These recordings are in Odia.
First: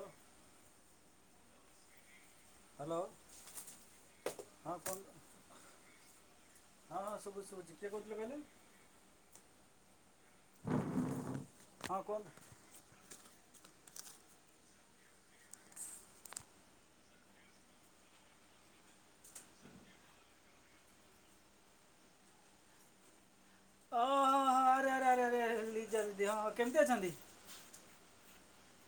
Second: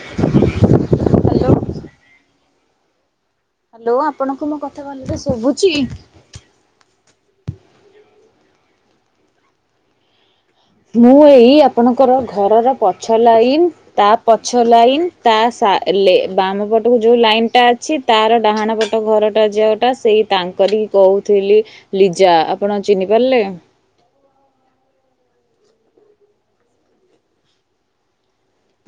ଓ। Hello hello. ହ୍ୟାଲୋ ଆପଣଙ୍କୁ ମୋ ହଁ କଥା କୁହନ୍ତୁ ଭଲରେ ଶୁଭୁଛି? ହଁ ହଁ ଶୁଭୁଛି ଶୁଭୁଛି କିଏ କହୁଥିଲେ କହିଲେ? ମୁଁ ଏଇ ହଁ ଆପଣଙ୍କର କୁହନ୍ତୁ ଘରର ପଛ ଲାଇନ ତା ପଛ ଲାଇନ ତା ସା ଲେ ବାମ ପଟକୁ ଯୋଉ ଲାଇନ ଟା ଅଛି ତାର ଡାହାଣ ପଟ ଘରଟା ଯୋଉଟା ସେଇ ତାଙ୍କରି କହୁଥିଲି ଲିଜା ଆପଣ ଚିହ୍ନି ପାରିଲେ? ଓହୋ ହ ଆରେ ଆରେ ଆରେ ଆରେରେ ଲିଜା ଦିଦି, ହଁ ହଁ, କେମିତି ଅଛନ୍ତି?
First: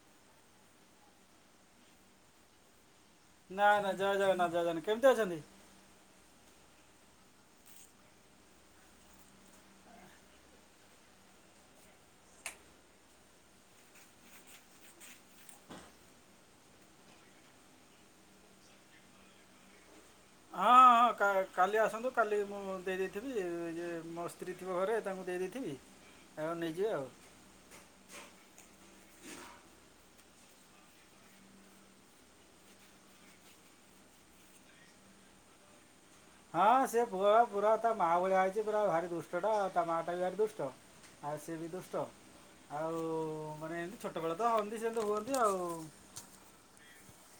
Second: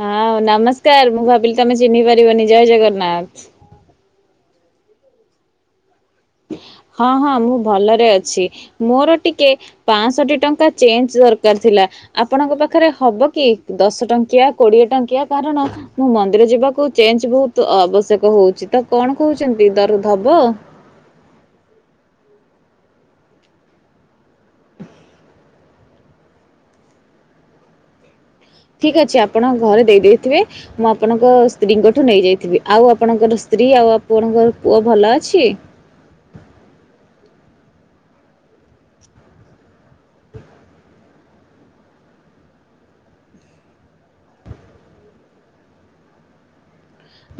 ହଁ ନମସ୍କାର ମୁଁ ଭାବିଲି ତମେ ଚିହ୍ନି ପାରିବନି। ଜୟ ଜଗନ୍ନାଥ। ନା ନା ଜୟ ଜଗନ୍ନାଥ ଜୟ ଜନ, କେମିତି ଅଛନ୍ତି? ହଁ ହଁ ମୁଁ ଭଲରେ ଅଛି। ମୋର ଟିକେ ପାଓଁଷଠି ଟଙ୍କା ଚେଞ୍ଜ ଦରକାର ଥିଲା। ଆପଣଙ୍କ ପାଖରେ ହବ କି? ଦଶ ଟଙ୍କିଆ କୋଡିଏ ଟଙ୍କିଆ କାରଣ ମୁଁ ମନ୍ଦିର ଯିବାକୁ ଚେଞ୍ଜ ବହୁତ ଆବଶ୍ୟକ ହଉଛି ତ କଣ କହୁଛନ୍ତି ଦରୁ ଧବ? ହଁ ହଁ କ କାଲି ଆସନ୍ତୁ, କାଲି ମୁଁ ଦେଇ ଦେଇଥିବି। ଇଏ ମୋ ସ୍ତ୍ରୀ ଥିବ ଘରେ ତାଙ୍କୁ ଦେଇ ଦେଇଥିବି ଆଉ ନେଇଯିବେ ଆଉ। ଠିକ୍ ଅଛି ଆପଣ ଘରେ ଦେଇ ଦେଇଥିବେ। ମୁଁ ଆପଣଙ୍କ ସ୍ତ୍ରୀଙ୍କଠୁ ନେଇଯାଇଥିବି। ଆଉ ଆପଣଙ୍କର ସ୍ତ୍ରୀ ଆଉ ଆପଣଙ୍କର ପୁଅ ଭଲ ଅଛି? ହଁ ସେ ପୁଅ ପୁରା ତା ମାଆ ଭଳିଆ ହେଇଛି। ପୁରା ଭାରି ଦୁଷ୍ଟ ଟା, ତା ମା ଟା ବି ଭାରି ଦୁଷ୍ଟ। ଆ ସେ ବି ଦୁଷ୍ଟ। ଆଉ ମାନେ ଏମିତି ଛୋଟବେଳ ତ ହୁଅନ୍ତି ସେମିତି ହୁଅନ୍ତି ଆଉ।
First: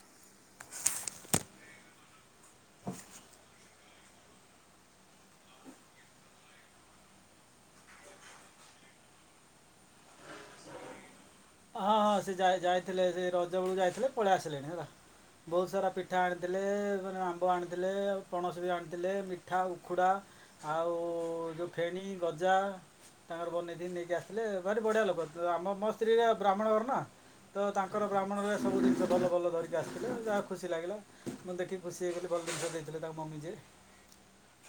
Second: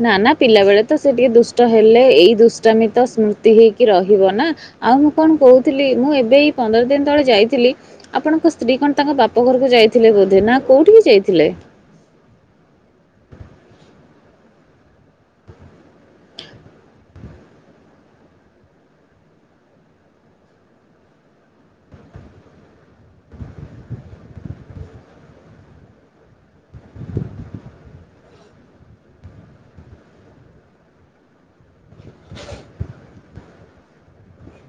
ନା ନା ପିଲାବେଳେ ତ ସେ ଟିକେ ଦୁଷ୍ଟ ହେଲେ ଏଇ ଦୁଷ୍ଟାମି ତ ସ୍ମୃତି ହେଇକି ରହିବ ନା। ଆଉ ମୁଁ କଣ କହୁଥିଲି ମୁଁ ଏବେ ଏଇ ପନ୍ଦର ଦିନ ତଳେ ଯାଇଥିଲି ଆପଣଙ୍କ ସ୍ତ୍ରୀ କଣ ତାଙ୍କ ବାପ ଘରକୁ ଯାଇଥିଲେ ବୋଧେ ନା କୋଉଠିକି ଯାଇଥିଲେ? ହଁ ହଁ ସେ ଯାଇ ଯାଇଥିଲେ ସେ ରଜ ବେଳକୁ ଯାଇଥିଲେ ପଳେଇ ଆସିଲେଣି ହେଲା। ବହୁତ ସାରା ପିଠା ଆଣିଥିଲେ ମାନେ ଆମ୍ବ ଆଣିଥିଲେ ପଣସ ବି ଆଣିଥିଲେ ମିଠା ଉଖୁଡା ଆଉ ଯେଉଁ ଫେଣି ଗଜା। ତାଙ୍କର ବନେଇ ଦ ନେଇକି ଆସିଲେ ଭାରି ବଢିଆ ଲୋକ ଆମ ମୋ ସ୍ତ୍ରୀରେ ବ୍ରାହ୍ମଣ ଘର ନା। ତ ତାଙ୍କର ବ୍ରାହ୍ମଣଘରେ ସବୁ ଜିନିଷ ଭଲ ଭଲ ଧରିକି ଆସିଥିଲେ ଯାହା ଖୁସି ଲାଗିଲା। ମୁଁ ଦେଖିକି ଖୁସି ହେଇଗଲି ଭଲ ଜିନିଷ ଦେଇଥିଲେ ତାଙ୍କ ମମି ଯିଏ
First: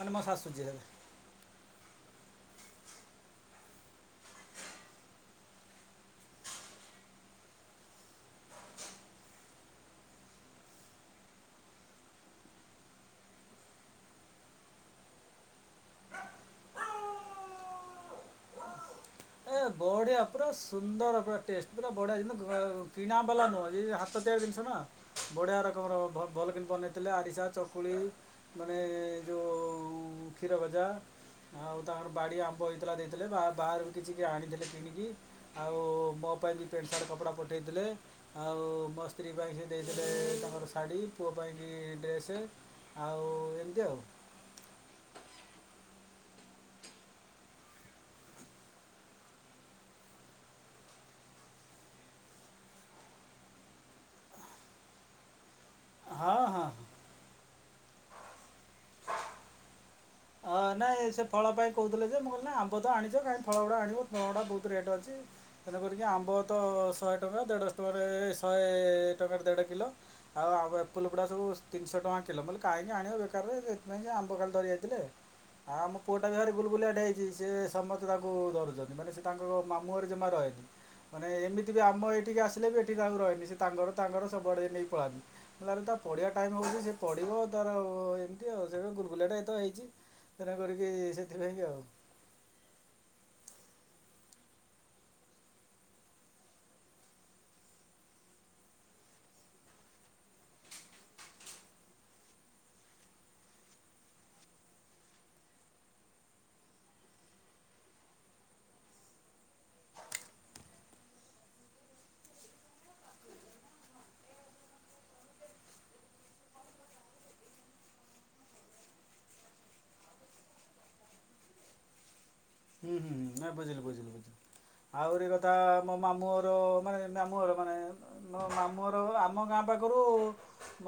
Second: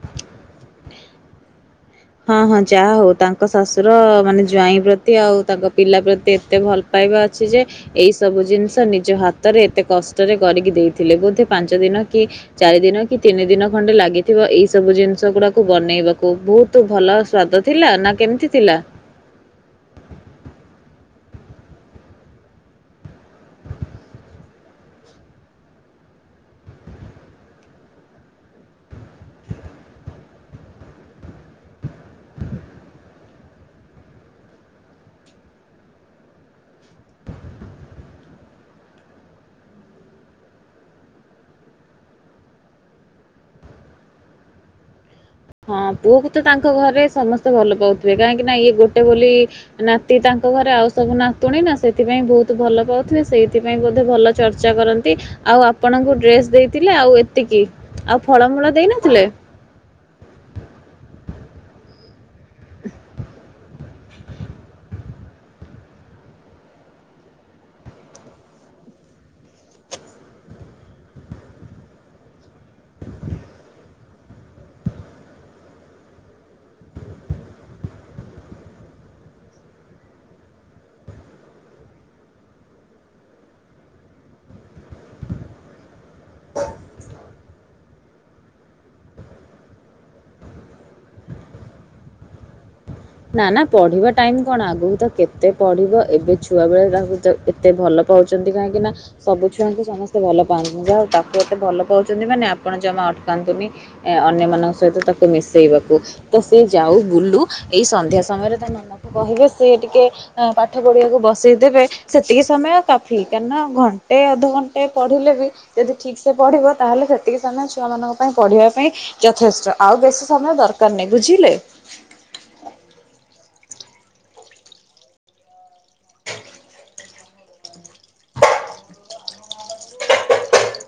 ମେ ମୋ ଶାଶୁ ଯିଏ। ହଁ ହଁ ଯାହା ହଉ ତାଙ୍କ ଶାଶୁର ମାନେ ଜ୍ଵାଇଁ ପ୍ରତି ଆଉ ତାଙ୍କ ପିଲା ପ୍ରତି ଏତେ ଭଲ ପାଇବା ଅଛି ଯେ ଏଇ ସବୁ ଜିନିଷ ନିଜ ହାତରେ ଏତେ କଷ୍ଟରେ କରିକି ଦେଇଥିଲେ ବୋଧେ ପାଞ୍ଚ ଦିନ କି ଚାରି ଦିନ କି ତିନି ଦିନ ଖଣ୍ଡେ ଲାଗିଥିବ ଏଇ ସବୁ ଜିନିଷ ଗୁଡାକୁ ବନେଇବାକୁ ବହୁତ ତୁ ଭଲ ସ୍ଵାଦ ଥିଲା ନା କେମିତି ଥିଲା? ଏ ବଢିଆ ପୁରା ସୁନ୍ଦର ପୁରା ଟେଷ୍ଟ ପୁରା ବଢିଆମ କିଣା ବାଲା ନୁହଁ। ସ ତିଆରି ଜିନିଷ ନା ବଢିଆ ରକମର ଭଲକରି ବନେଇଥିଲେ ଆରିସା, ଚକୁଳି। ମାନେ ଏ ଯେଉଁ କ୍ଷୀର ଭଜା। ଆଉ ତାଙ୍କର ବାଡି ଆମ୍ବ ହେଇଥିଲା ଦେଇଥିଲେ ବାହାରୁ କିଛି କି ଆଣିଥିଲେ କିଣିକି। ଆଉ ମୋ ପାଇଁ ବି ପ୍ୟାଣ୍ଟ ସାର୍ଟ କପଡା ପଠେଇଥିଲେ। ଆଉ ମୋ ସ୍ତ୍ରୀ ପାଇଁ ସେି ଦେଇଥିଲେ ତାଙ୍କର ଶାଢ଼ୀ ପୁଅ ପାଇଁକ ଡ୍ରେସ୍ ଆଉ ଏମିତି ଆଉ। ହଁ ପୁଅକୁ ତ ତାଙ୍କ ଘରେ ସମସ୍ତେ ଭଲ ପାଉଥିବେ କାହିଁକି ନା ଇଏ ଗୋଟେ ବୋଲି ନାତି ତାଙ୍କ ଘରେ ଆଉ ସବୁ ନାତୁଣୀ ନା ସେଥିପାଇଁ ବହୁତ ଭଲ ପାଉଥିବେ ସେଇଥିପାଇଁ ବୋଧେ ଭଲ ଚର୍ଚ୍ଚା କରନ୍ତି ଆଉ ଆପଣଙ୍କୁ ହଁ ହଁ ଡ୍ରେସ୍ ହଁ ଦେଇଥିଲେ ଆଉ ଏତିକି ଆଉ ଫଳମୂଳ ଦେଇନଥିଲେ? ଅ ନାଇଁ ସେ ଫଳ ପାଇଁ କହୁଥିଲେ ଯେ ମୁ କିଲି ଆମ୍ବ ଆଣିଛ କାହିଁ ଫଳୁଡ଼ା ଆଣିବ ଫଳ ଗୁଡା ବହୁତ ରେଟ୍ ଅଛି। ତେଣେ କରିକି ଆମ୍ବ ତ ଶହେ ଟଙ୍କା ଦେଢ଼ଶହ ଟଙ୍କାରେ ଶହେ ଟଙ୍କାରେ ଦେଢ଼ କିଲୋ। ଆଉ ଆମ ଏପଲୁ ଗୁଡା ସବୁ ତିନିହ ଟଙ୍କା କିଲୋ ମୁଁ କହିଲି କାହିଁକି ଆଣିବ ବେକାରରେ ସେଥିପଁ ଆମ୍ବ ଖାଲି ଧରିକିଆଇଥିଲେ। ହଁ ମଁ ପୁଅଟା ବି ଘରେ ଗୁଲଗୁଲିଆଟେ ହେଇଛି ସେ ସମସ୍ତେ ତାଙ୍କୁ ଧରୁଛନ୍ତି ମାନେ ସେ ତାଙ୍କ ମାମୁଁରେ ଜମା ରହେନି। ମାନେ ଏମିତି ବି ଆମ ଏଇଠିକି ଆସିଲେ ବି ଏଠି ତାକୁ ରହନି ସେ ତାଙ୍କର ତାଙ୍କର ସବୁଆଡ଼େ ନେଇକ ପଳାନ୍ତି। ତାହେଲେ ତା ପଢିବା ଟାଇମ୍ ହଉଛି ସେ ପଢିବ ତାର ଏମିତି ଆଉ ସେ ଗୁରୁକୁୁଲିଆଟା ଏତ ହେଇଛି। ସେନା କରିକି ସେଥିପାଇଁକି ଆଉ। ନା ନା ପଢିବା ଟାଇମ କଣ ଆଗକୁ ତ କେତେ ପଢିବ ଏବେ ଛୁଆ ବେଳେ ତାକୁ ତ ଏତେ ଭଲ ପାଉଛନ୍ତି କାହିଁକି ନା ସବୁ ଛୁଆନ୍ତୁ ସମସ୍ତେ ଭଲ ପାଆନ୍ତିୁ ଯାହା ତାକୁ ଏତେ ଭଲ ପାଉଛନ୍ତି ମାନେ ଆପଣ ଜମା ଅଟକାନ୍ତୁନି। ଅନ୍ୟମାନାନଙ୍କ ସହିତ ତାକୁ ମିଶେଇବାକୁ ତ ସି ଯାଉ ବୁଲୁ। ଏଇ ସନ୍ଧ୍ୟା ସମୟରେ ତା ମାମକୁ କହିବେ ସି ଟିକେ ପାଠ ପଢ଼ିବାକୁ ବସେଇ ଦେବେ। ସେତିକି ସମୟ କାଫି କାହିଁକିନା ନା ଘଣ୍ଟେ ଅଧଘଣ୍ଟେ ପଢିଲେ ବି ଯଦି ଠିକ୍ ସେ ପଢିବ ତାହେଲେ ସେତିକି ସେମାନେ ଛୁଆମାନଙ୍କ ପାଇଁ ପଢିବା ପାଇଁ ଯଥେଷ୍ଟ ଆଉ ବେଶୀ ସମୟ ଦରକାର ନାହିଁ ବୁଝିଲେ। ହୁଁ ହୁଁ ବୁଝିଲି ବୁଝିଲି ବୁଝିଲି। ଆହୁରି କଥା ମୋ ମାମୁଁଘର ମାନେ ମାମୁଁର ମାନେ ନ ମାମୁଁ ଘର ଆମ ଗାଁ ପାଖରୁ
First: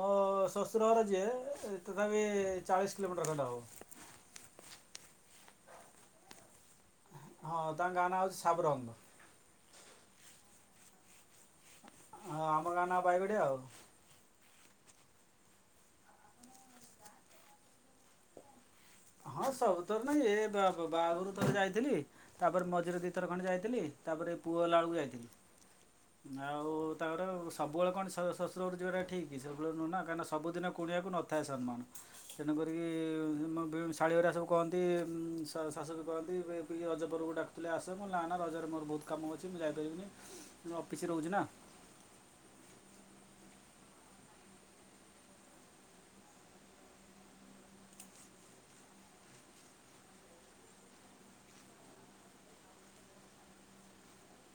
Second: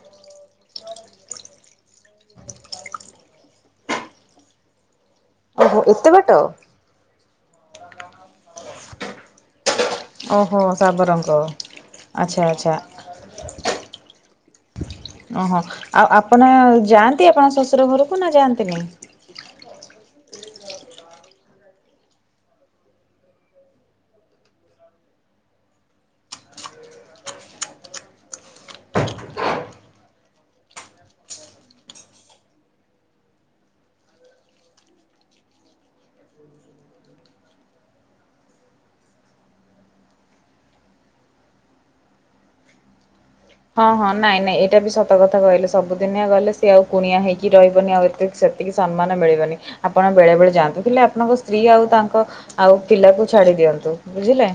ମୋ ଶଶୁର ଘର ଯିଏ ତଥାପି ଚାଳିଶ କିଲୋମିଟର ଖଣ୍ଡେ ହବ। ଓହୋ ଏତେ ବାଟ! ହଁ ତାଙ୍କ ଗାଁ ନା ହେଉଛି ସାବ ରଙ୍ଗ। ଓହୋ ଶାବରଙ୍ଗ। ହଁ ଆମ ଗାଁ ନା ପାଇବଡିଆ ଆଉ। ଓହୋ ଆଉ ଆପଣ ଯାଆନ୍ତି ଆପଣ ଶଶୁର ଘରକୁ ନା ଯାଆନ୍ତି ନି? ହଁ ସବୁ ତର ନାଇଁ ଏ ବା ବାହାଘରୁ ଥରେ ଯାଇଥିଲି। ତାପରେ ମଝିରେ ଦିଇଥର ଖଣ୍ଡେ ଯାଇଥିଲି ତାପରେ ପୁଅ ହେଲା ବେଳକୁ ଯାଇଥିଲି ହୁଁ ଆଉ ତାଙ୍କର ସବୁବେଳେ କଣ ଶ୍ୱଶୁରର ଯିବାଟା ଠିକ୍ ସେବୁବେଳେ ନୁହେ କାହିଁକ ସୁିନୁଣିବାକୁ ନ ଥାଏ ସମ୍ମାନ ତେଣୁକିକି ଶାଳଳି ଭଳିଆ ସବୁହନ୍ତି ଶାଶୁ ବି କହନ୍ତି ଏ ରଜ ପର୍ବକୁ ଡାକୁଥିଲେ ଆସ ମୋ ନା ନା ରଜରେ ମୋର ବହୁତ କାମ ଅଛି ମୁଁ ଯାଇପାରିବିନି ମୁ ଅଫିସରେ ରହୁଛି ନା ହଁ ହଁ ନାଇଁ ନାଇଁ ଏଇଟା ବି ସତ କଥା କହିଲେ ସବୁଦିନିଆ ଗଲେ ସେ ଆଉ କୁଣିଆ ହେଇକି ରହିବନି ଆଉ ଏ ଏତିକି ସମ୍ମାନ ମିଳିବନି ଆପଣ ବେଳେ ବେଳେ ଯାଆନ୍ତୁ ହେଲେ ଆପଣଙ୍କ ସ୍ତ୍ରୀ ଆଉ ତାଙ୍କ ଆଉ ପିଲାକୁ ଛାଡି ଦିଅନ୍ତୁ ବୁଝିଲେ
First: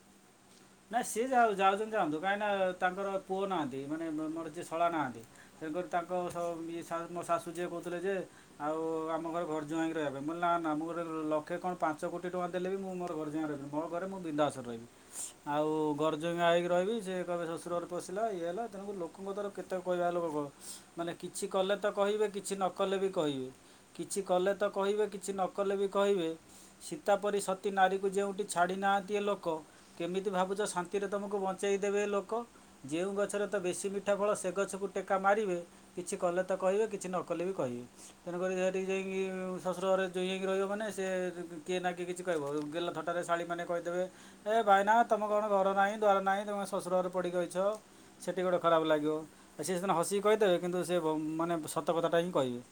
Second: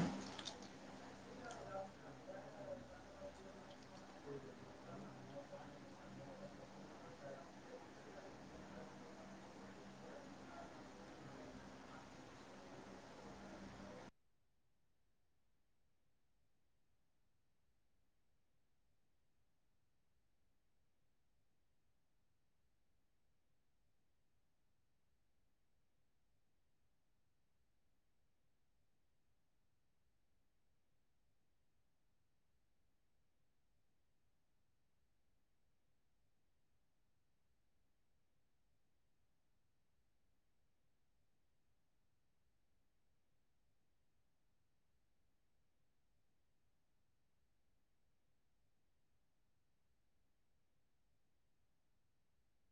ନାାଇଁ ସିଏ ଯାଉଛନ୍ତି ଯାଆନ୍ତୁ କାହିଁକି ନା ତାଙ୍କର ପୁଅ ନାହାନ୍ତି ମାନେ ମୋର ଯିଏ ଶଳା ନାହାନ୍ତି ତେଣକରି ତାଙ୍କ ମୋ ଶାଶୁ ଯିଏ କହୁଥିଲେ ଯେ ଆଉ ଆମ ଘରେ ଘରଜୁଆାଇଁଙ୍କିରେ ହେବେ ବିଲ ନା ନା ଆମ ଘରେ ଲକ୍ଷେ କଣ ପାଞ୍ଚ କୋଟି ଟଙ୍କା ଦେଲେ ବି ମୁଁ ମୋର ଘରେ ଯାଁ ରହିବି କୋ ଘରେ ମୁଁ ବିଧାସରେ ରହିବି ଆଉ ଗର୍ଜଙ୍ଗ ଆଇକି ରହିବି ସେ କହିବେ ଶ୍ୱଶୁର ଘରେ ପଶିଲା ଇଏ ହେଲା ତେଣୁ ଲୋକଙ୍କ ଦ୍ୱାରା କେତେ କହିବା ହେ ଲୋକ କ ମାନେ କିଛି କଲେ ତ କହିବେ କିଛି ନ କଲେ ବି କହିବେ କିଛି କଲେ ତ କହିବେ କିଛି ନ କଲେ ବି କହିବେ ସୀତାପରି ସତୀ ନାରୀକୁ ଯେଉଁଠି ଛାଡ଼ି ନାହାନ୍ତି ଏ ଲୋକ କେମିତି ଭାବୁଛ ଶାନ୍ତିରେ ତୁମକୁ ବଞ୍ଚେଇ ଦେେବେ ଲୋକ ଯେଉଁ ଗଛରେ ତ ବେଶୀ ମିଠା ଫଳ ସେ ଗଛକୁ ଟେକା ମାରିବେ କିଛି କଲେ ତ କହିବେ କିଛି ନ କଲେ ବି କହିବେ ତେଣୁକରି ଯହାି ଯାଇକି ଶଶୁର ଘରେ ଯ ଯାଇକି ରହିବ ମାନେ ସେ କିଏ ନା କିଏ କିଛି କହିବ ଗେଲ ଧଥଟାରେ ଶାଳୀ ମେ କହିଦେବେ ଭାଇନା ତମେ କଣ ଘର ନାହିଁ ଦ୍ୱାର ନାହିଁ ତମେ ଶ୍ଶୁର ଘରେ ପଡିକି ଅଛ ସେଠି ଗୋଟେ ଖରାପ ଲାଗିବ ଆଉ ସେିଏ ସେ ହସିକି କହିଦେବେ କିନ୍ତୁ ସେ ମାନେ ସତ କଥାଟା ହିଁ କହିବେ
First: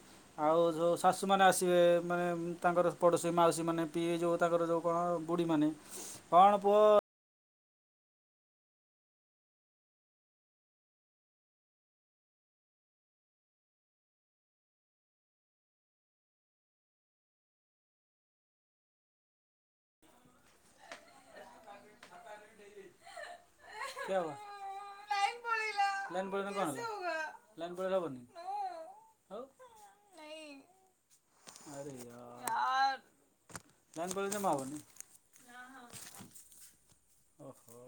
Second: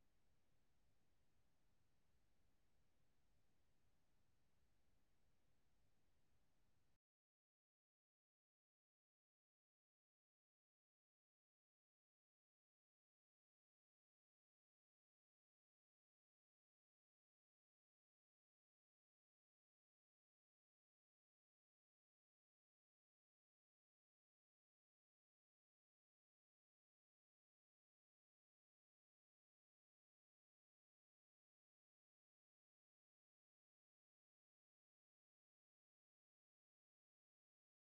ଆଉ ଯେଉଁ ଶାଶୁମାନେ ଆସିବେ ମାନେ ତାଙ୍କର ପଡ଼ୋଶୀ ମାଉସୀ ମାନେ ପିଇ ଯେଉଁ ତାଙ୍କର ଯେଉଁ କଣ ବୁଢ଼ୀମାନୋନେ କଣ ପୁଅ [unintelligible] କେଲ ଣବ ଲାଇନ ପ ହବନି ହଉ ଆରେ କମା ଆବନି ଓହୋ